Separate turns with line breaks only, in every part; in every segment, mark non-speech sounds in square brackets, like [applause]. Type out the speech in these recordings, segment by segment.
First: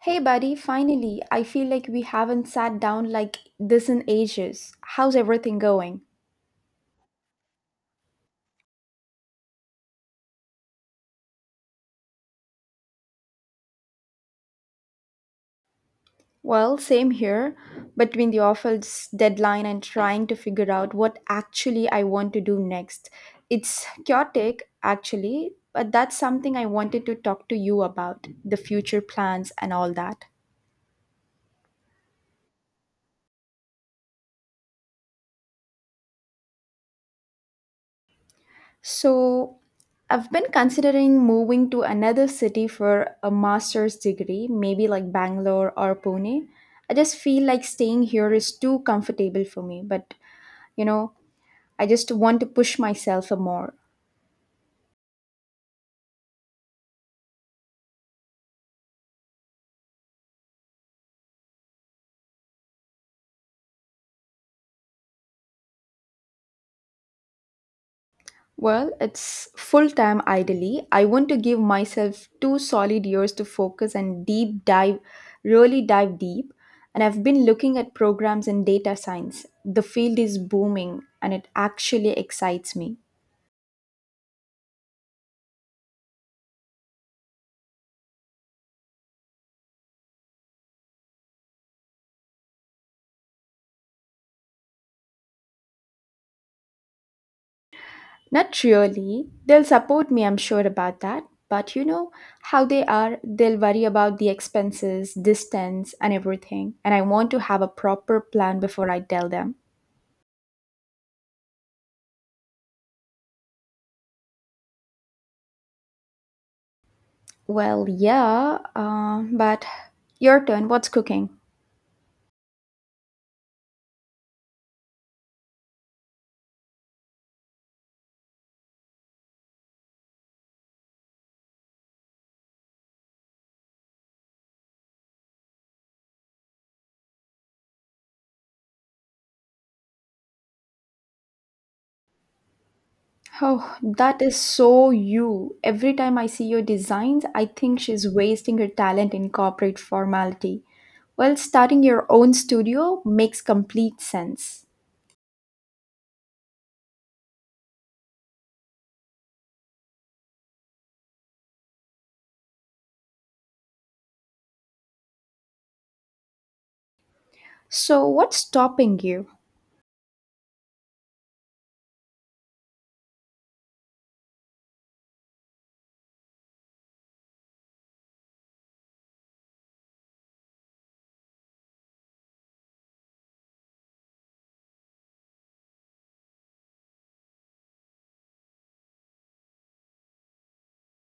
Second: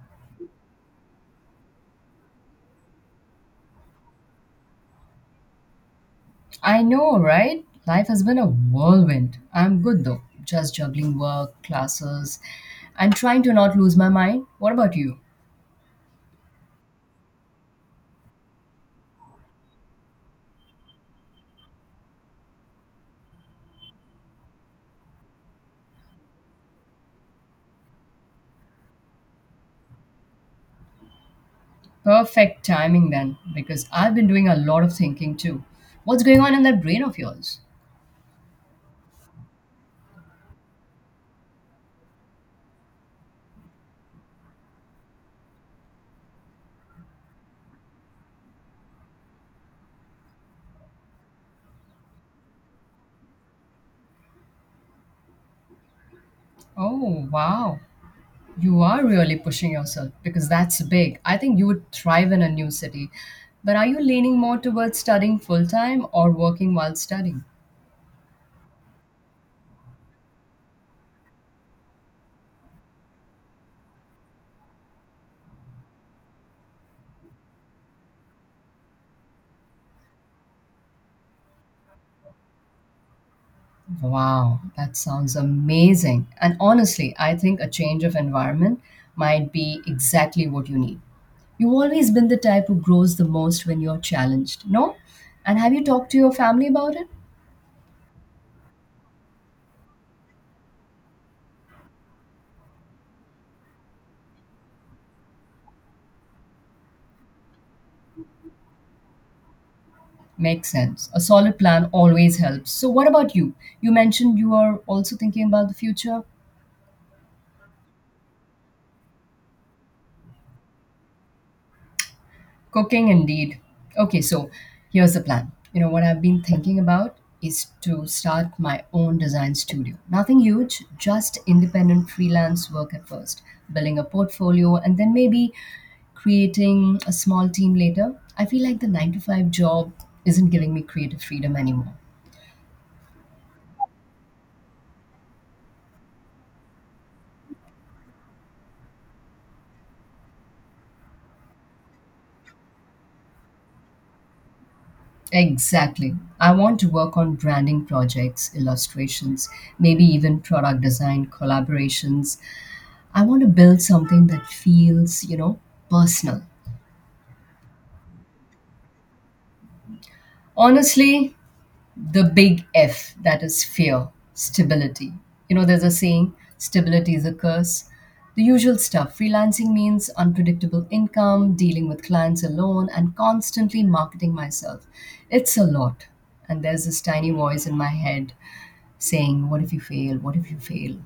Hey, buddy, finally, I feel like we haven't sat down like this in ages. How's everything going?
I know, right? Life has been a whirlwind. I'm good though, just juggling work, classes, and trying to not lose my mind. What about you?
Well, same here. Between the office deadline and trying to figure out what actually I want to do next. It's chaotic, actually, but that's something I wanted to talk to you about the future plans and all that.
Perfect timing then, because I've been doing a lot of thinking too. What's going on in that brain of yours?
So, I've been considering moving to another city for a master's degree, maybe like Bangalore or Pune. I just feel like staying here is too comfortable for me, but you know, I just want to push myself a more.
Oh, wow. You are really pushing yourself because that's big. I think you would thrive in a new city. But are you leaning more towards studying full time or working while studying?
Well, it's full time ideally. I want to give myself two solid years to focus and deep dive, really dive deep. And I've been looking at programs in data science. The field is booming and it actually excites me.
Wow, that sounds amazing. And honestly, I think a change of environment might be exactly what you need. You've always been the type who grows the most when you're challenged, no? And have you talked to your family about it?
Not really. They'll support me, I'm sure about that. But you know how they are. They'll worry about the expenses, distance, and everything. And I want to have a proper plan before I tell them.
Makes sense. A solid plan always helps. So, what about you? You mentioned you are also thinking about the future.
Well, yeah, but your turn. What's cooking?
Cooking indeed. Okay, so here's the plan. You know, what I've been thinking about is to start my own design studio. Nothing huge, just independent freelance work at first, building a portfolio, and then maybe creating a small team later. I feel like the nine to five job isn't giving me creative freedom anymore.
Oh, that is so you. Every time I see your designs, I think she's wasting her talent in corporate formality. Well, starting your own studio makes complete sense.
Exactly. I want to work on branding projects, illustrations, maybe even product design collaborations. I want to build something that feels, you know, personal.
So, what's stopping you?
Honestly, the big F that is fear, stability. You know, there's a saying, stability is a curse. The usual stuff. Freelancing means unpredictable income, dealing with clients alone, and constantly marketing myself. It's a lot. And there's this tiny voice in my head saying, "What if you fail? What if you fail?"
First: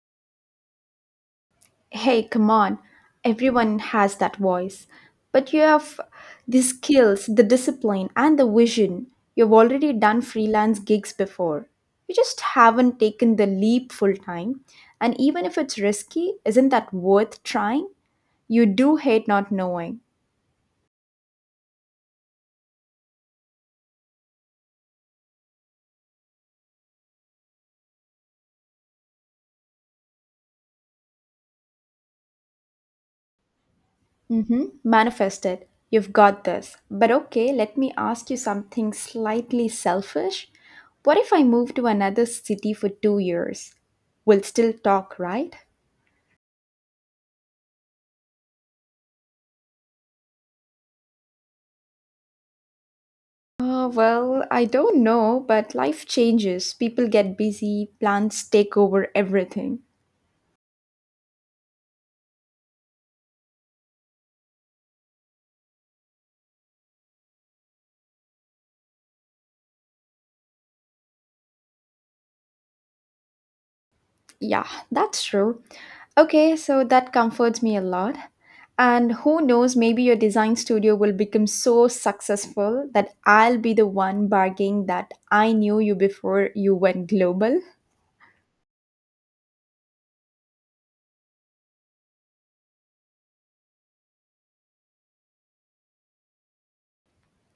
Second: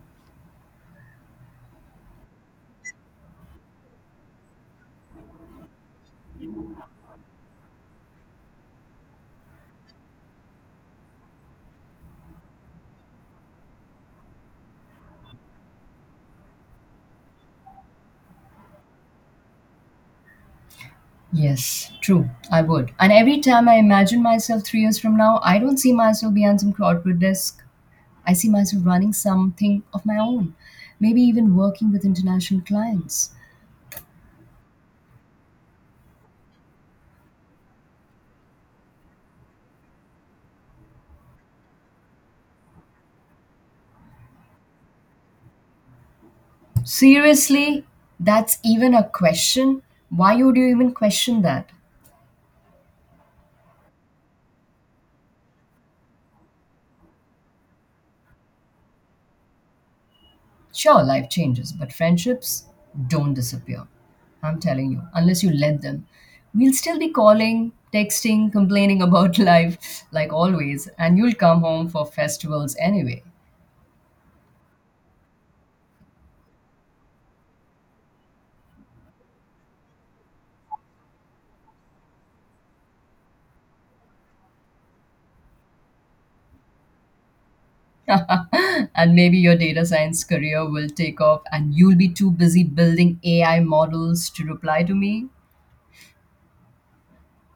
Hey, come on. Everyone has that voice. But you have the skills, the discipline, and the vision. You've already done freelance gigs before. You just haven't taken the leap full time. And even if it's risky, isn't that worth trying? You do hate not knowing.
Yes, true. I would. And every time I imagine myself 3 years from now, I don't see myself behind some corporate desk. I see myself running something of my own, maybe even working with international clients.
Mm-hmm. Manifest it. You've got this. But okay, let me ask you something slightly selfish. What if I move to another city for 2 years? We'll still talk, right?
Seriously, that's even a question? Why would you even question that?
Well, I don't know, but life changes. People get busy, plans take over everything.
Sure, life changes, but friendships don't disappear. I'm telling you, unless you let them. We'll still be calling, texting, complaining about [laughs] life like always, and you'll come home for festivals anyway.
Yeah, that's true. Okay, so that comforts me a lot. And who knows, maybe your design studio will become so successful that I'll be the one bargaining that I knew you before you went global. [laughs]
[laughs] And maybe your data science career will take off and you'll be too busy building AI models to reply to me.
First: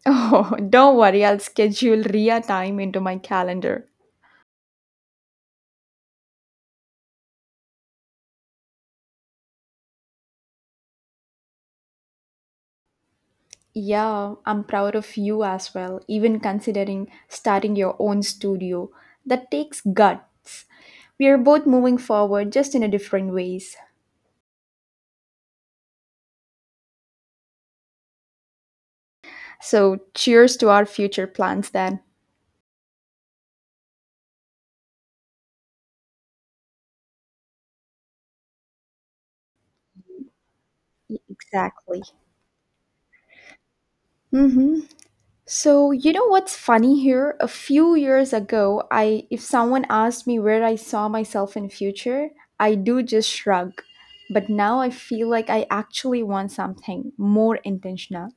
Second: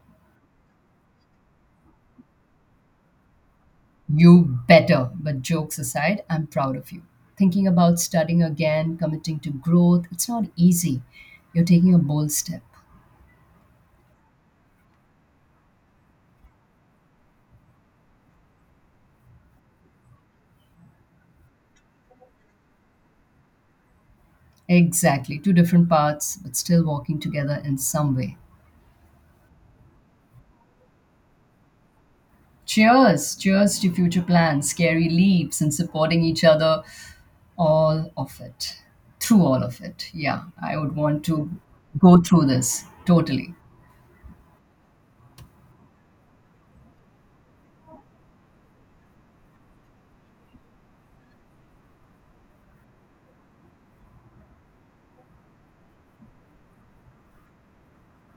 Oh, don't worry, I'll schedule Ria time into my calendar.
You better. But jokes aside, I'm proud of you. Thinking about studying again, committing to growth, it's not easy. You're taking a bold step.
Yeah, I'm proud of you as well, even considering starting your own studio. That takes guts. We are both moving forward just in a different ways.
Exactly. Two different paths, but still walking together in some way.
So, cheers to our future plans then.
Cheers. Cheers to future plans, scary leaps, and supporting each other. All of it. Through all of it. Yeah. I would want to
Exactly.
go through this. Totally.
Mm-hmm. So, you know what's funny here? A few years ago, I if someone asked me where I saw myself in future, I do just shrug. But now I feel like I actually want something more intentional.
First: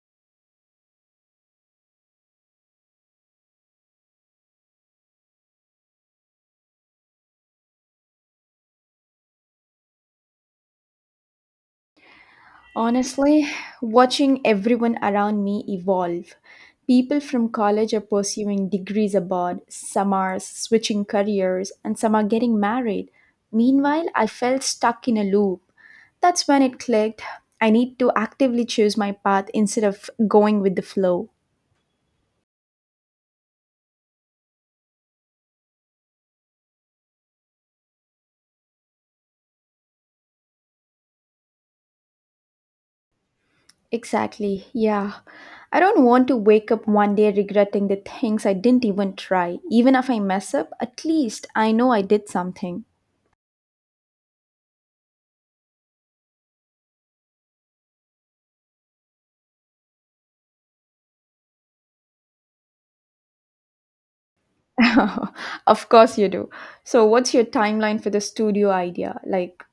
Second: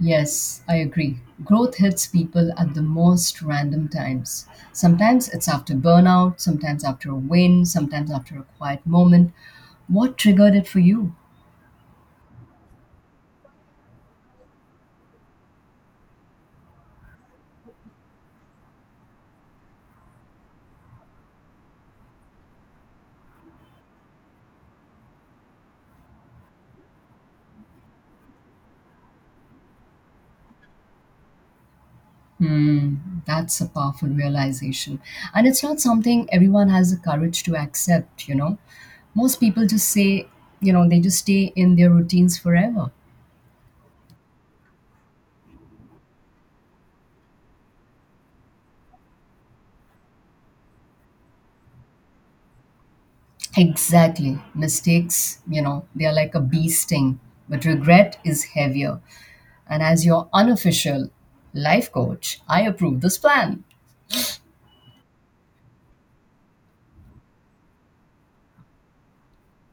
Yes, I agree. Growth hits people at the most random times. Sometimes it's after burnout, sometimes after a win, sometimes after a quiet moment. What triggered it for you?
Honestly, watching everyone around me evolve. People from college are pursuing degrees abroad, some are switching careers, and some are getting married. Meanwhile, I felt stuck in a loop. That's when it clicked. I need to actively choose my path instead of going with the flow.
Hmm, that's a powerful realization. And it's not something everyone has the courage to accept, you know. Most people just say, you know, they just stay in their routines forever.
Exactly, yeah. I don't want to wake up one day regretting the things I didn't even try. Even if I mess up, at least I know I did something.
Exactly. Mistakes, you know, they are like a bee sting, but regret is heavier. And as your unofficial life coach, I approve this plan.
[laughs] Of course you do. So, what's your timeline for the studio idea? Like,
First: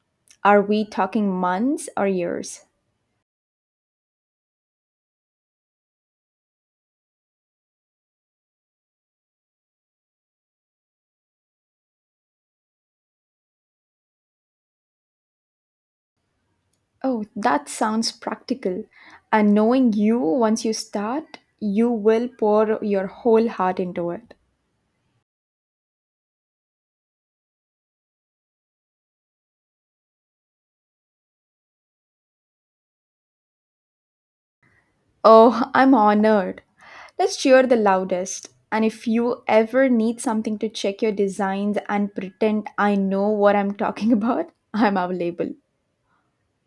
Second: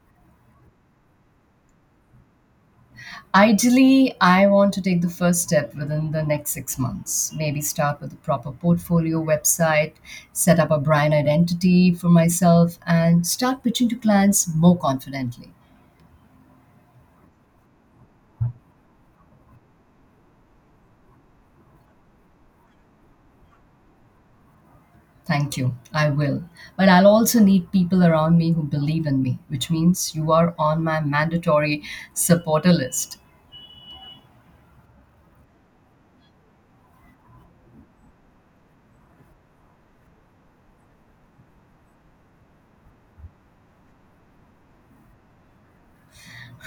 are we talking months or years?
Ideally, I want to take the first step within the next 6 months. Maybe start with a proper portfolio website, set up a brand identity for myself, and start pitching to clients more confidently.
Oh, that sounds practical. And knowing you, once you start, you will pour your whole heart into it.
Thank you. I will. But I'll also need people around me who believe in me, which means you are on my mandatory supporter list.
Oh, I'm honored. Let's cheer the loudest. And if you ever need something to check your designs and pretend I know what I'm talking [laughs] about, I'm available.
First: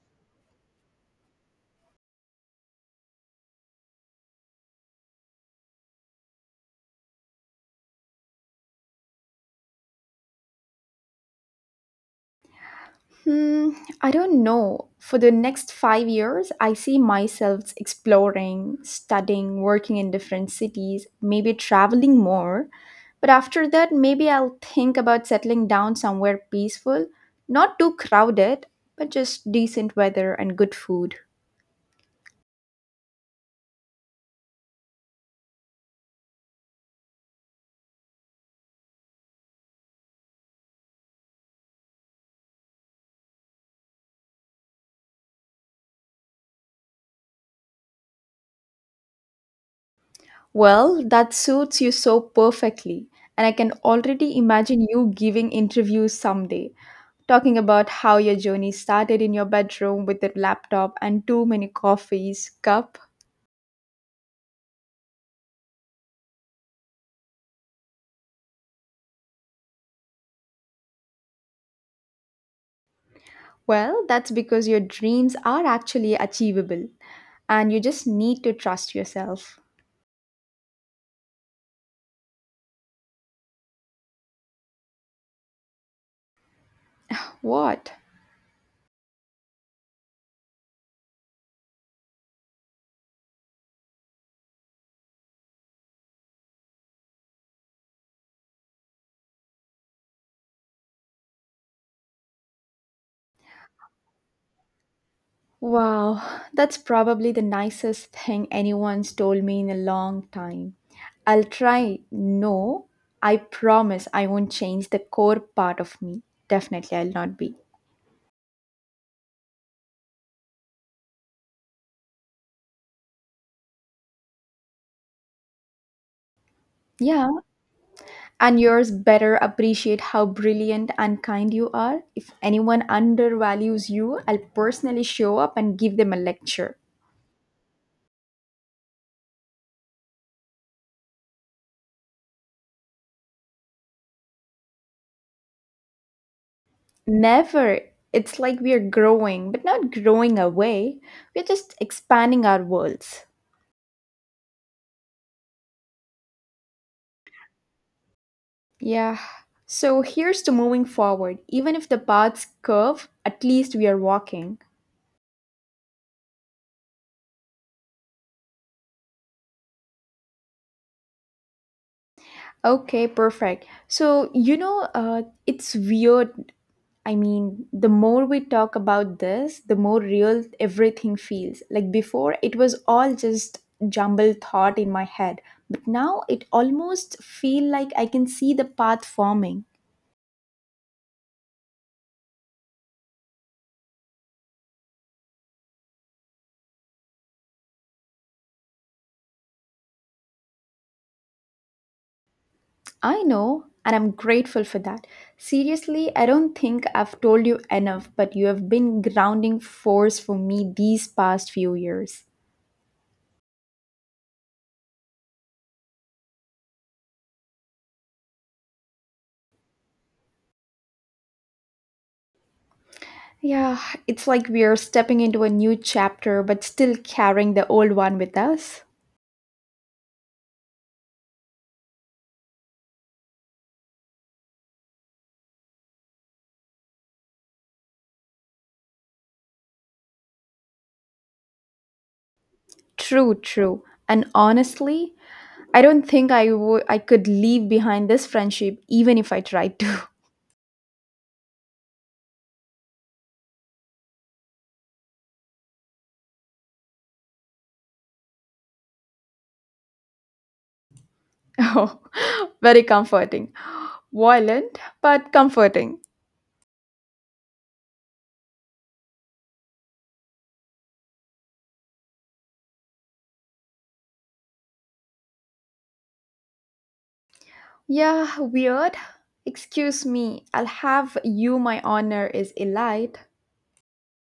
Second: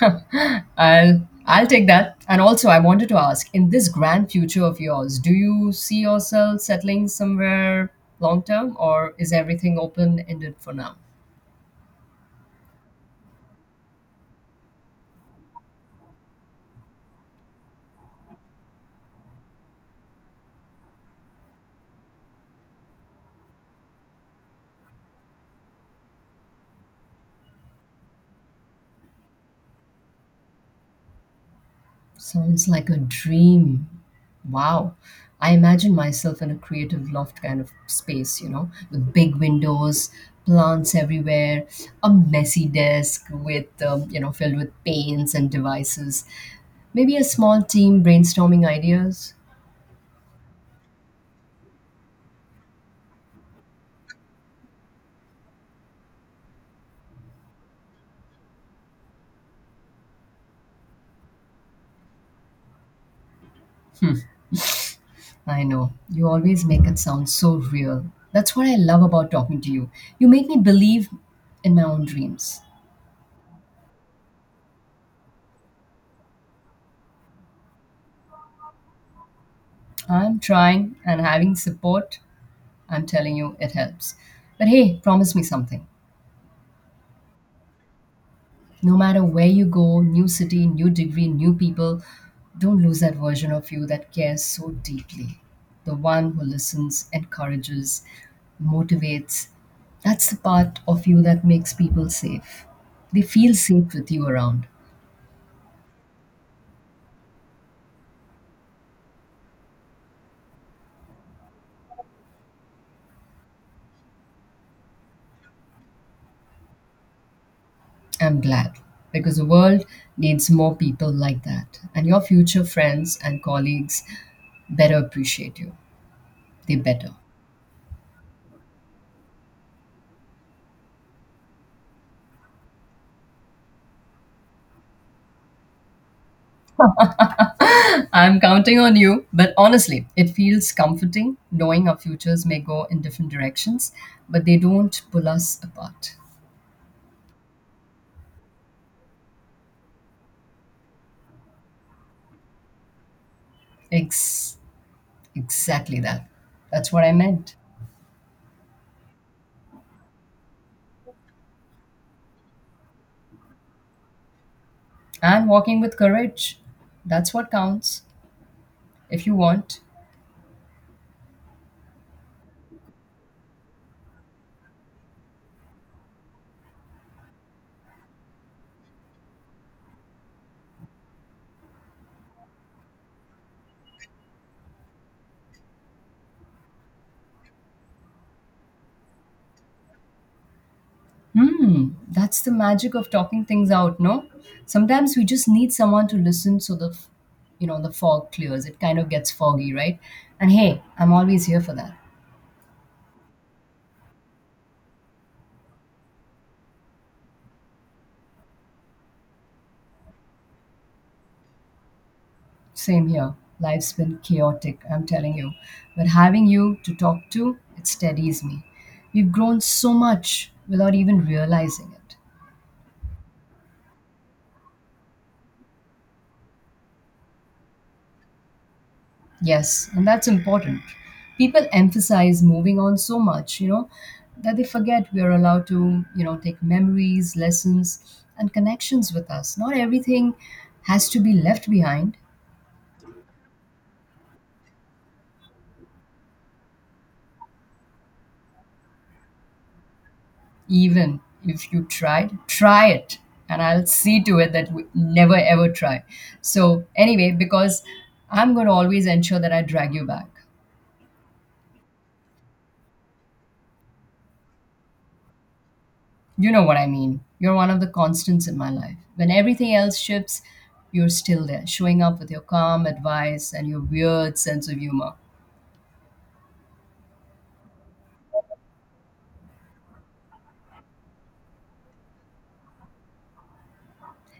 [laughs] I'll take that. And also I wanted to ask, in this grand future of yours, do you see yourself settling somewhere long term or is everything open ended for now?
Hmm, I don't know. For the next 5 years, I see myself exploring, studying, working in different cities, maybe traveling more. But after that, maybe I'll think about settling down somewhere peaceful, not too crowded, but just decent weather and good food.
Sounds like a dream. Wow. I imagine myself in a creative loft kind of space, you know, with big windows, plants everywhere, a messy desk with, you know, filled with paints and devices, maybe a small team brainstorming ideas.
Well, that suits you so perfectly, and I can already imagine you giving interviews someday, talking about how your journey started in your bedroom with a laptop and too many coffees cup.
I know, you always make it sound so real. That's what I love about talking to you. You make me believe in my own dreams.
Well, that's because your dreams are actually achievable and you just need to trust yourself.
I'm trying and having support, I'm telling you, it helps. But hey, promise me something.
What?
No matter where you go, new city, new degree, new people, don't lose that version of you that cares so deeply. The one who listens, encourages, motivates. That's the part of you that makes people safe. They feel safe with you around.
Wow, that's probably the nicest thing anyone's told me in a long time. I'll try. No, I promise I won't change the core part of me. Definitely, I'll not be.
I'm glad because the world needs more people like that. And your future friends and colleagues better appreciate you. They better.
Yeah, and yours better appreciate how brilliant and kind you are. If anyone undervalues you, I'll personally show up and give them a lecture.
I'm counting on you. But honestly, it feels comforting knowing our futures may go in different directions, but they don't pull us apart.
Never. It's like we are growing, but not growing away. We're just expanding our worlds.
Ex- exactly that. That's what I meant.
Yeah. So here's to moving forward. Even if the paths curve, at least we are walking.
And walking with courage. That's what counts, if you want.
Okay, perfect. So, it's weird. The more we talk about this, the more real everything feels. Like before, it was all just jumbled thought in my head, but now it almost feel like I can see the path forming.
Hmm, that's the magic of talking things out, no? Sometimes we just need someone to listen so you know, the fog clears. It kind of gets foggy, right? And hey, I'm always here for that.
I know, and I'm grateful for that. Seriously, I don't think I've told you enough, but you have been grounding force for me these past few years.
Same here. Life's been chaotic, I'm telling you. But having you to talk to, it steadies me. We've grown so much without even realizing it.
Yeah, it's like we are stepping into a new chapter but still carrying the old one with us.
Yes, and that's important. People emphasize moving on so much, you know, that they forget we are allowed to, you know, take memories, lessons, and connections with us. Not everything has to be left behind.
True. And honestly, I don't think I could leave behind this friendship even if I tried to. [laughs]
Even if you tried, try it. And I'll see to it that we never ever try. So, anyway, because I'm going to always ensure that I drag you back.
Oh, very comforting. Violent, but comforting.
You know what I mean. You're one of the constants in my life. When everything else shifts, you're still there, showing up with your calm advice and your weird sense of humor.
Yeah, weird. Excuse me. I'll have you my honor is elite. [laughs]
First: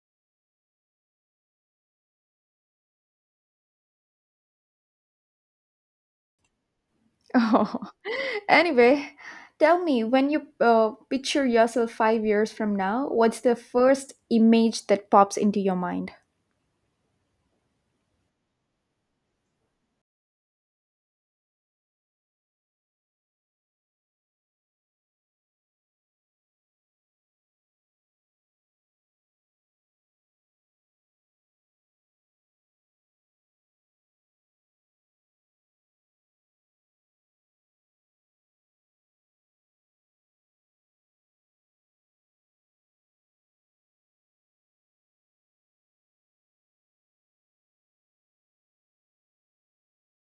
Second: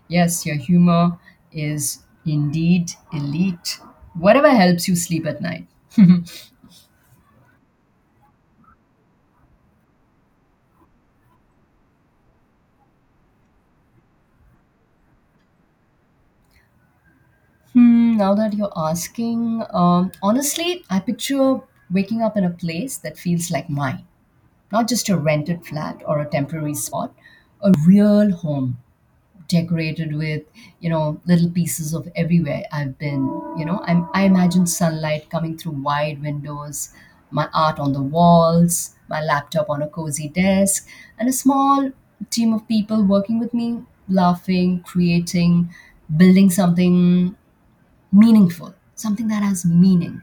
Yes, your humor is indeed elite. Whatever helps you sleep at night. [laughs]
Oh. Anyway, tell me when you picture yourself 5 years from now, what's the first image that pops into your mind?
Hmm, now that you're asking, honestly, I picture waking up in a place that feels like mine, not just a rented flat or a temporary spot, a real home decorated with, you know, little pieces of everywhere I've been. You know, I imagine sunlight coming through wide windows, my art on the walls, my laptop on a cozy desk, and a small team of people working with me, laughing, creating, building something meaningful. Something that has meaning.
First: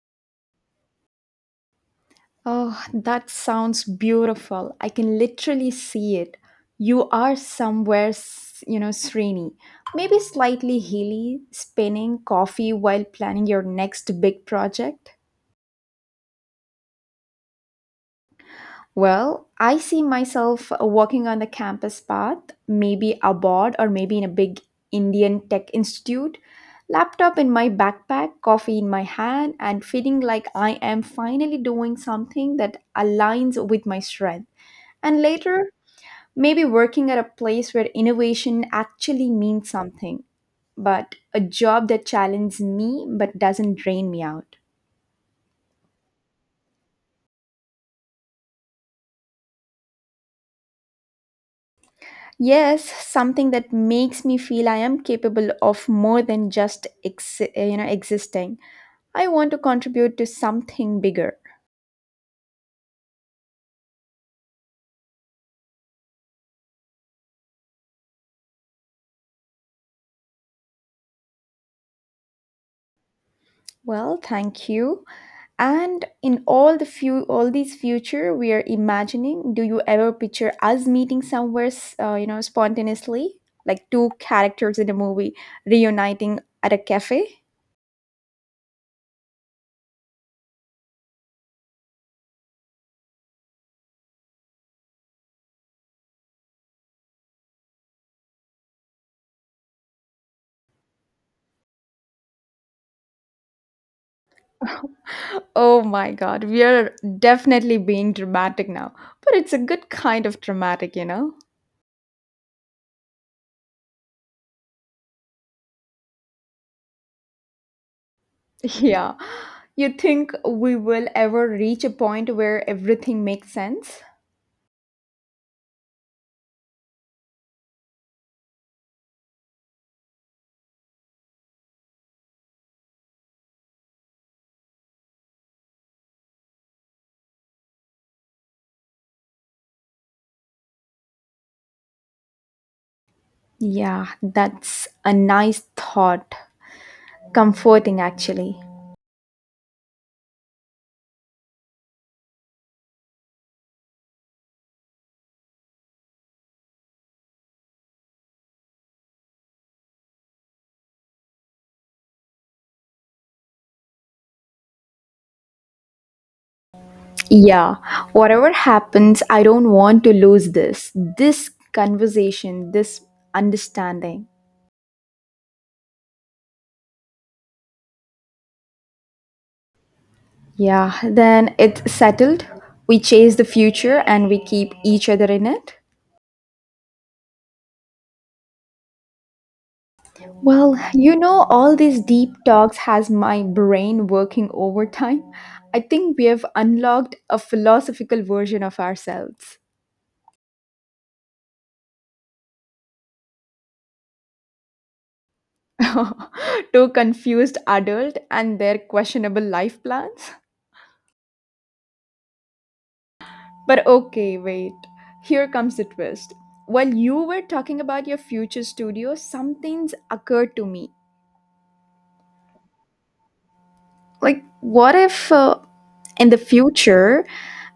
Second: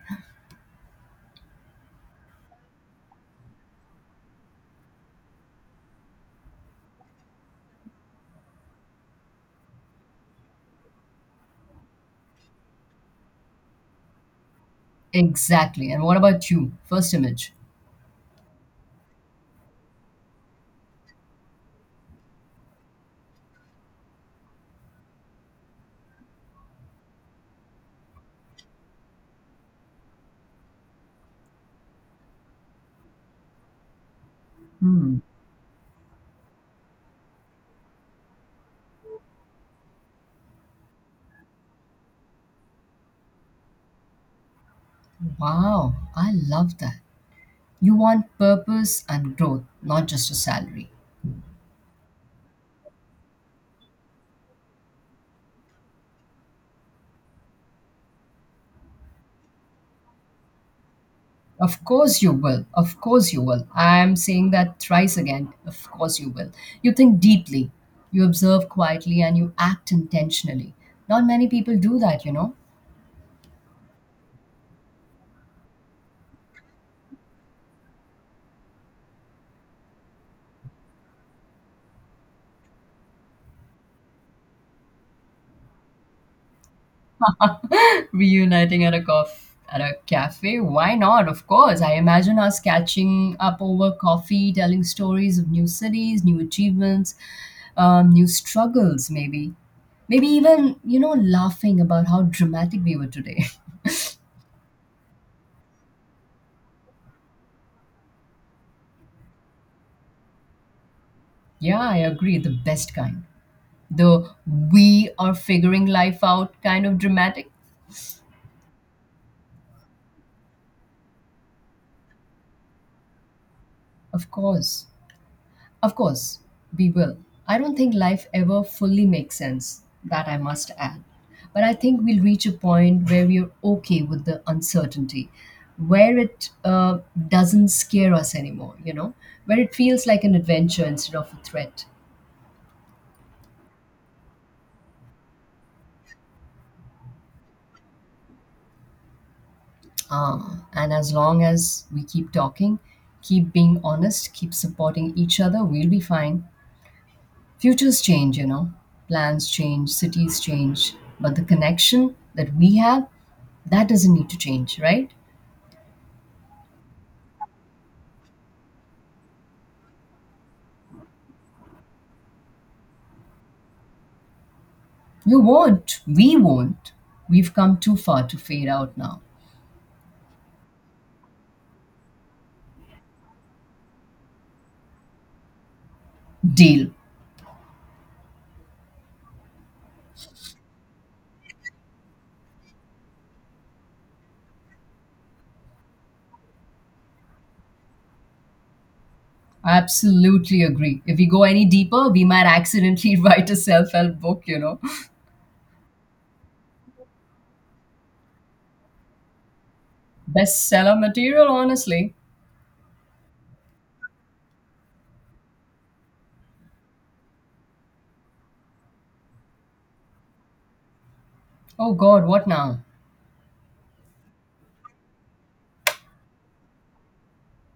Oh, that sounds beautiful. I can literally see it. You are somewhere, you know, Srini. Maybe slightly hilly, spinning coffee while planning your next big project.
Exactly. And what about you? First image.
Well, I see myself walking on the campus path, maybe abroad or maybe in a big Indian tech institute, laptop in my backpack, coffee in my hand, and feeling like I am finally doing something that aligns with my strength.
Hmm.
And later, maybe working at a place where innovation actually means something, but a job that challenges me but doesn't drain me out.
Wow. I love that. You want purpose and growth, not just a salary.
Yes, something that makes me feel I am capable of more than just you know existing. I want to contribute to something bigger.
Of course you will. Of course you will. I'm saying that thrice again. Of course you will. You think deeply, you observe quietly, and you act intentionally. Not many people do that, you know?
Well, thank you. And in all all these future we are imagining, do you ever picture us meeting somewhere, you know, spontaneously, like two characters in a movie reuniting at a cafe?
Reuniting at a cof At a cafe. Why not? Of course. I imagine us catching up over coffee, telling stories of new cities, new achievements, new struggles, maybe. Maybe even, you know, laughing about how dramatic we were today.
Oh my God, we are definitely being dramatic now, but it's a good kind of dramatic, you know?
[laughs] Yeah, I agree. The best kind. The we are figuring life out kind of dramatic.
[laughs] Yeah. You think we will ever reach a point where everything makes sense?
Of course. Of course, we will. I don't think life ever fully makes sense, that I must add. But I think we'll reach a point where we're okay with the uncertainty, where it doesn't scare us anymore, you know, where it feels like an adventure instead of a threat.
Yeah, that's a nice thought. Comforting, actually.
Ah, and as long as we keep talking, keep being honest, keep supporting each other, we'll be fine. Futures change, you know, plans change, cities change, but the connection that we have, that doesn't need to change, right?
Yeah, whatever happens, I don't want to lose this. This conversation, this understanding.
You won't. We won't. We've come too far to fade out now.
Yeah, then it's settled. We chase the future and we keep each other in it.
Deal.
Well, you know, all these deep talks has my brain working overtime. I think we have unlocked a philosophical version of ourselves.
I absolutely agree. If we go any deeper, we might accidentally [laughs] write a self help book, you know.
[laughs] Two confused adult and their questionable life plans.
Bestseller material, honestly.
But okay, wait. Here comes the twist. While you were talking about your future studio, something's occurred to me.
Oh God, what now?
Like, what if in the future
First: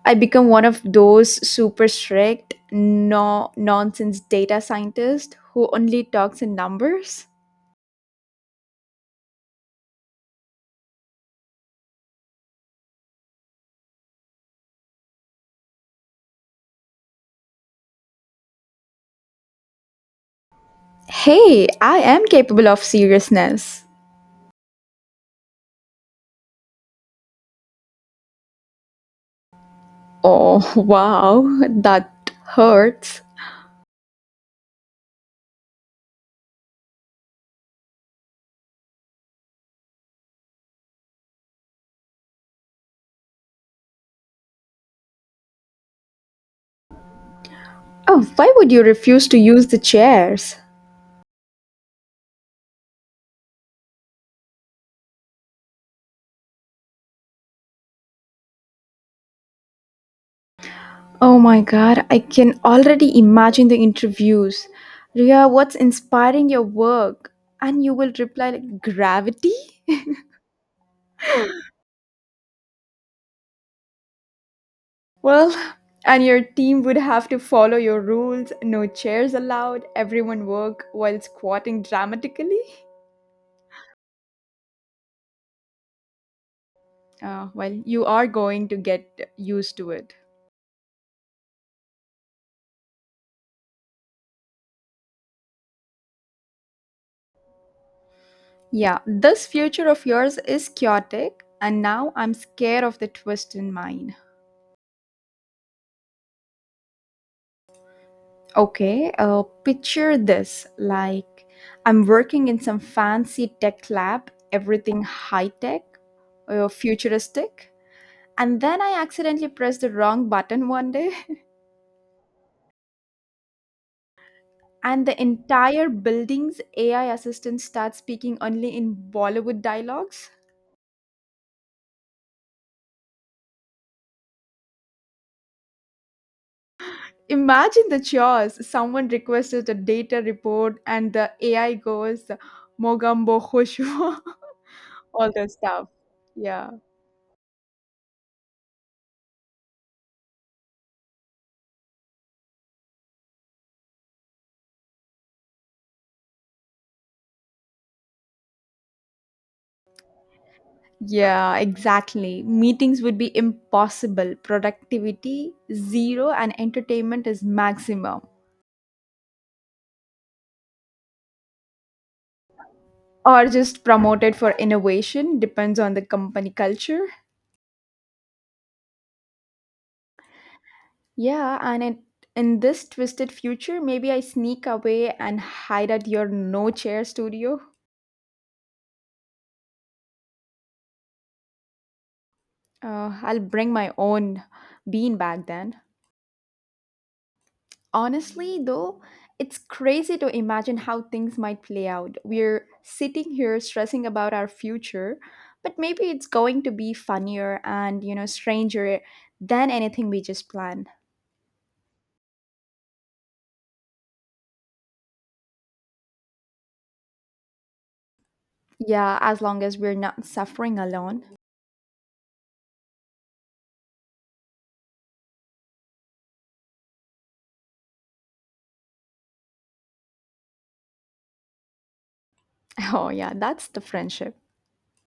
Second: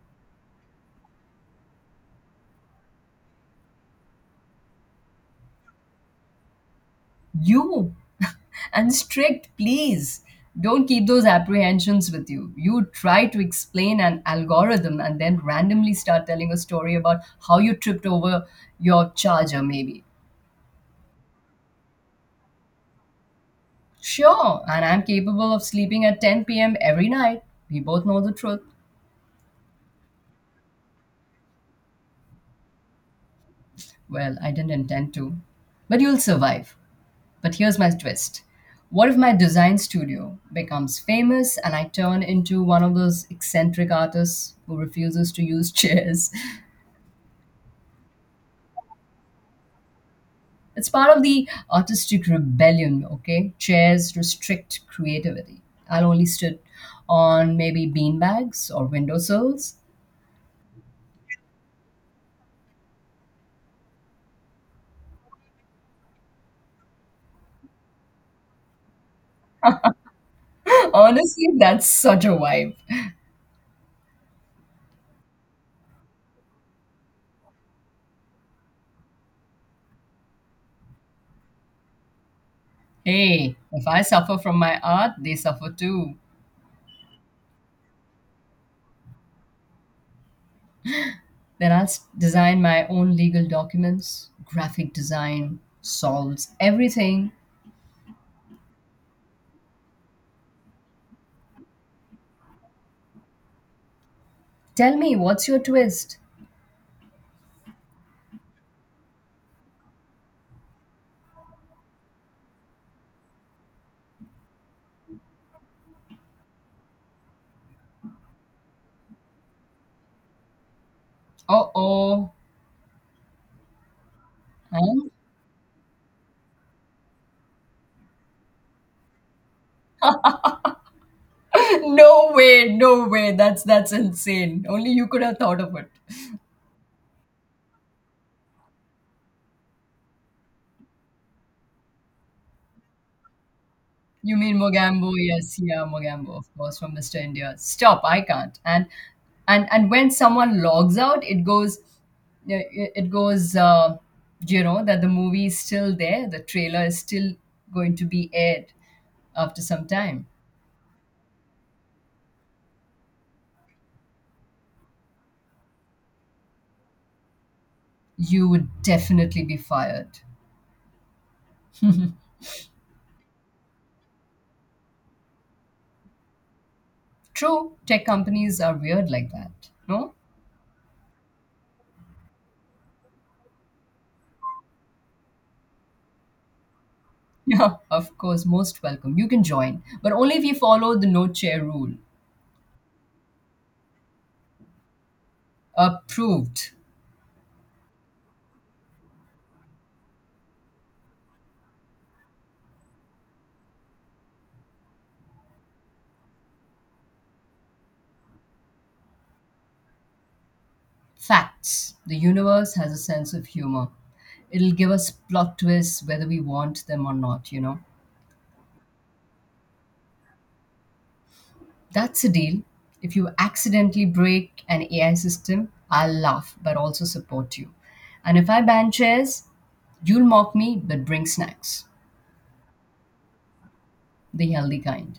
I become one of those super strict, no nonsense data scientists who only talks in numbers?
You. [laughs] And strict, please. Don't keep those apprehensions with you. You try to explain an algorithm and then randomly start telling a story about how you tripped over your charger, maybe.
Hey, I am capable of seriousness.
Sure, and I'm capable of sleeping at 10 p.m. every night. We both know the truth.
Oh, [laughs] wow, that hurts.
Well, I didn't intend to. But you'll survive. But here's my twist. What if my design studio becomes famous and I turn into one of those eccentric artists who refuses to use [laughs] chairs?
Oh, why would you refuse to use the chairs?
It's part of the artistic rebellion, okay? Chairs restrict creativity. I'll only sit on maybe beanbags or windowsills.
Oh my god, I can already imagine the interviews. Ria, what's inspiring your work? And you will reply like gravity?
[laughs] Honestly, that's such a vibe.
Well, [laughs] and your team would have to follow your rules, no chairs allowed, everyone work while squatting dramatically.
Hey, if I suffer from my art, they suffer too.
Well, you are going to get used to it.
Then design my own legal documents. Graphic design solves everything.
Yeah, this future of yours is chaotic, and now I'm scared of the twist in mine.
Tell me, what's your twist?
Okay, picture this like I'm working in some fancy tech lab, everything high tech or futuristic. And then I accidentally press the wrong button one day,
Uh oh.
[laughs] and
Huh?
the entire building's AI assistant starts speaking only in Bollywood dialogues.
[laughs] No way, no way. That's insane. Only you could have thought of it.
Imagine the chores. Someone requested a data report, and the AI goes, Mogambo Hoshu.
You mean Mogambo?
[laughs] All the
Yes, yeah,
stuff.
Mogambo, of
Yeah.
course, from Mr. India. Stop! I can't. And and when someone logs out, it goes, yeah, it goes. You know that the movie is still there. The trailer is still going to be aired after some time.
Yeah, exactly. Meetings would be impossible. Productivity zero and entertainment is maximum.
You would definitely be fired.
Or just promoted for innovation, depends on the company culture.
True, tech companies are weird like that. No. [laughs]
Yeah, and in this twisted future, maybe I sneak away and hide at your no chair studio.
Yeah, of course, most welcome. You can join, but only if you follow the no chair rule.
I'll bring my own bean bag then.
Approved.
Honestly, though, it's crazy to imagine how things might play out. We're sitting here stressing about our future, but maybe it's going to be funnier and, you know, stranger than anything we just planned.
Facts. The universe has a sense of humor. It'll give us plot twists whether we want them or not, you know.
Yeah, as long as we're not suffering alone. [laughs]
That's a deal. If you accidentally break an AI system, I'll laugh but also support you. And if I ban chairs, you'll mock me but bring snacks.
Oh, yeah, that's the friendship
The healthy kind.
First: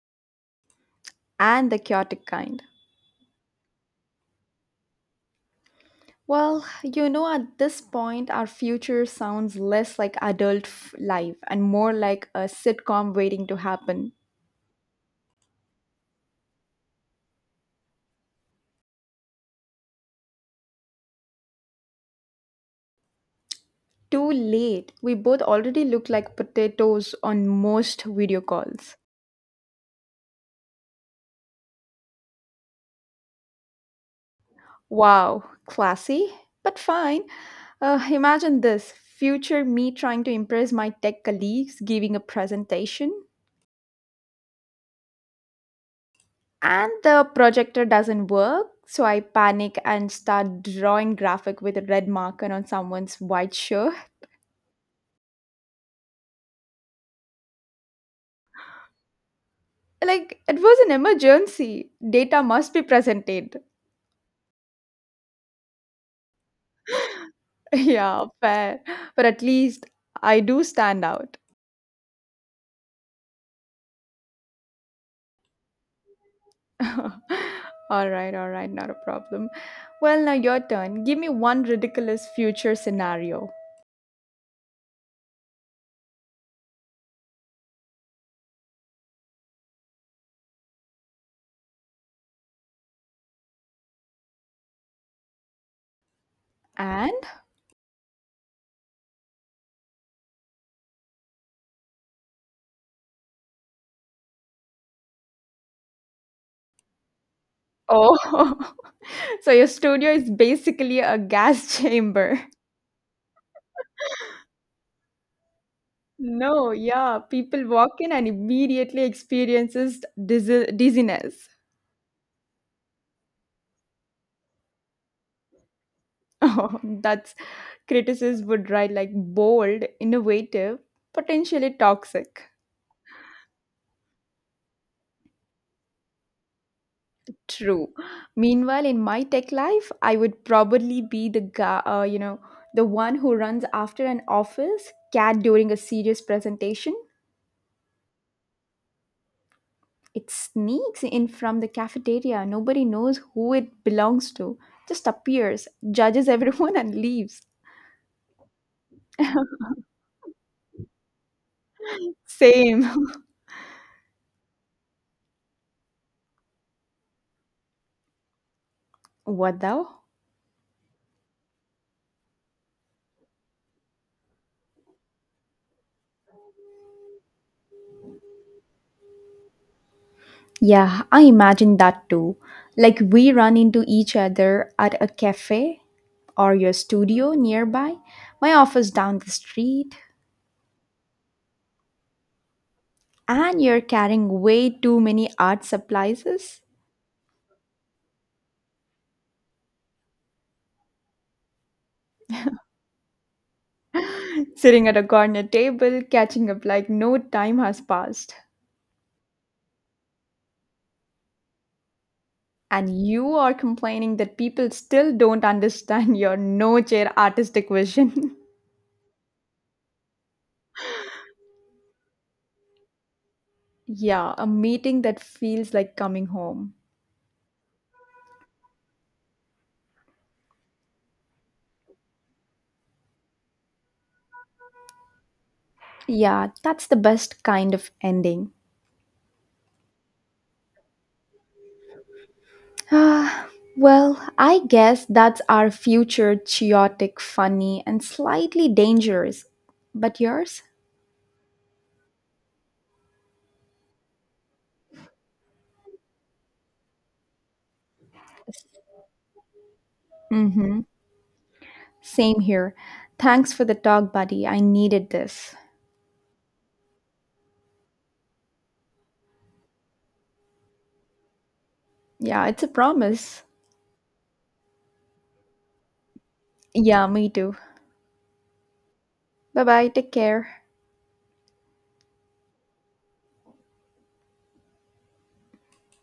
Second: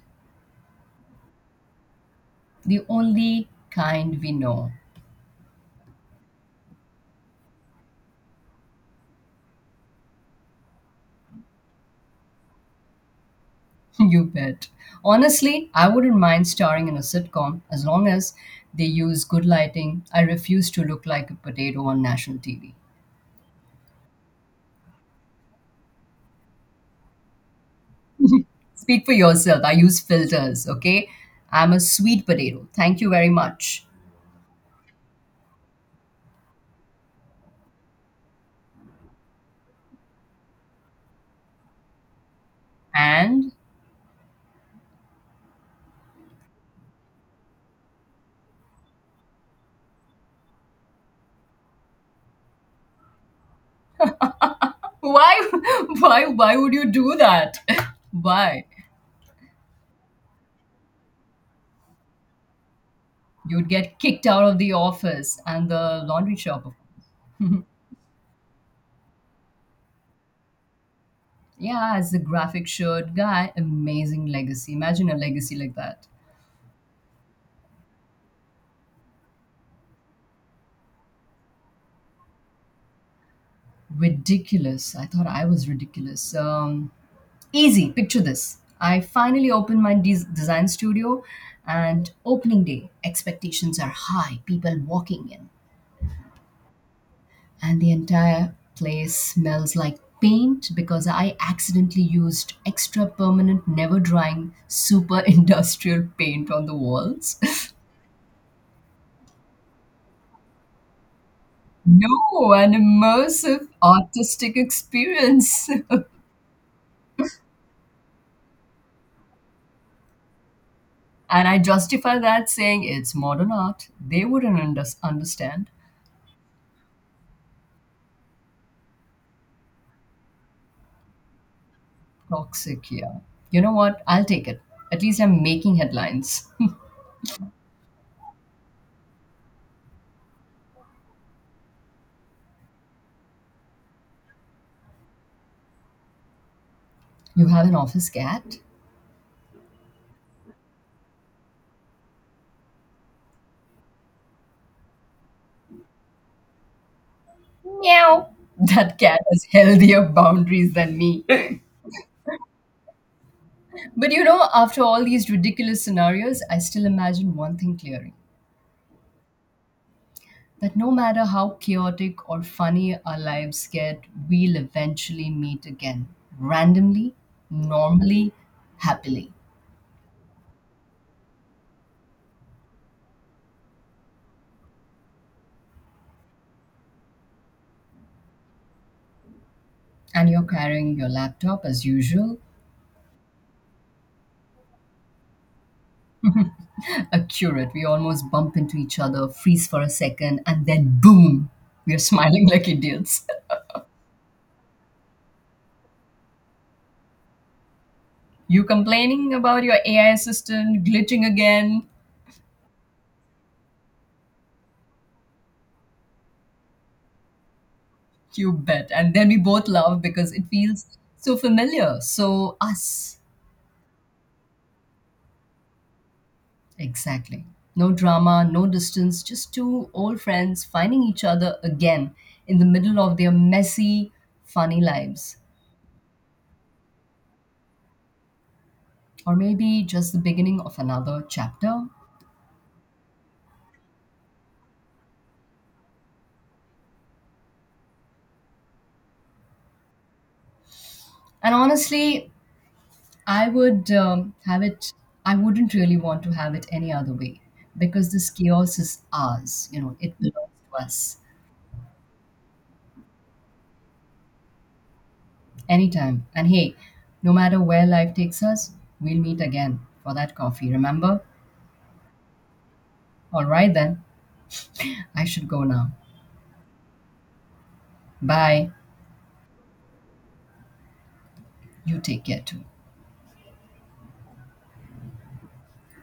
and the chaotic kind.
The only kind we know.
Well, you know, at this point, our future sounds less like adult life and more like a sitcom waiting to
[laughs]
happen.
You bet. Honestly, I wouldn't mind starring in a sitcom as long as they use good lighting. I refuse to look like a potato on national TV.
Too late. We both already look like potatoes on most video calls.
Speak for yourself. I use filters, okay? I'm a sweet potato. Thank you very much.
Wow, classy, but fine. Imagine this future me trying to impress my tech colleagues giving a presentation,
And
and the projector doesn't work. So I panic and start drawing graphic with a red marker on someone's white shirt.
why [laughs] why would you do that? [laughs] Why?
Like it was an emergency. Data must be presented.
You'd get kicked out of the office and the laundry shop.
[laughs] Yeah, fair. But at least I do stand out.
Yeah, as a graphic shirt guy, amazing legacy. Imagine a legacy like that.
[laughs] All right, all right, not a problem. Well, now your turn. Give me one ridiculous future scenario.
Ridiculous. I thought I was ridiculous. Um, easy, picture this. I finally opened my design studio, and opening day, expectations are high, people walking in,
And?
and the entire place smells like paint because I accidentally used extra permanent, never drying, super [laughs] industrial paint on the walls. [laughs]
Oh, [laughs] so your studio is basically a gas [laughs] chamber.
No, an immersive artistic experience. [laughs] And
No, yeah, people walk in and immediately experiences dizziness. [laughs]
I justify that saying it's modern art. They wouldn't understand.
Oh, that's critics would write like bold, innovative, potentially toxic.
Toxic, yeah. You know what? I'll take it. At least I'm making headlines. [laughs]
True. Meanwhile, in my tech life, I would probably be the guy, you know, the one who runs after an office cat during a serious presentation.
You have an office cat?
It sneaks in from the cafeteria. Nobody knows who it belongs to. Just appears, judges everyone, [laughs] and leaves.
Meow. [laughs] That cat has healthier boundaries than me. [laughs]
Same. [laughs]
But you know, after all these ridiculous scenarios, I still imagine one thing clearly
What thou?
that no matter how chaotic or funny our lives get, we'll eventually meet again. Randomly, normally, happily.
Yeah, I imagine that too. Like we run into each other at a cafe or your studio nearby, my office down the street.
And you're carrying your laptop as usual.
And you're carrying way too many art supplies,
Accurate. We almost bump into each other, freeze for a second, and then boom, we're smiling [laughs] like idiots.
sitting at a corner table, catching up like no time has passed.
You complaining about your AI assistant glitching again?
And you are complaining that people still don't understand your no chair artistic vision.
You bet. And then we both laugh because it feels so familiar. So, us.
[laughs] Yeah, a meeting that feels like coming home.
Exactly. No drama, no distance, just two old friends finding each other again in the middle of their messy, funny lives.
Yeah, that's the best kind of ending.
Or maybe just the beginning of another chapter.
Ah, well, I guess that's our future chaotic, funny, and slightly dangerous. But yours?
And honestly, I would um, have it, I wouldn't really want to have it any other way because this chaos is ours. You know, it belongs
Mm hmm.
to us.
Same here. Thanks for the talk, buddy. I needed this.
Anytime. And hey, no matter where life takes us, we'll meet again for that coffee, remember?
Yeah, it's a promise.
All right, then. I should go now.
Yeah, me too.
Bye.
Bye bye. Take care.
You take care too.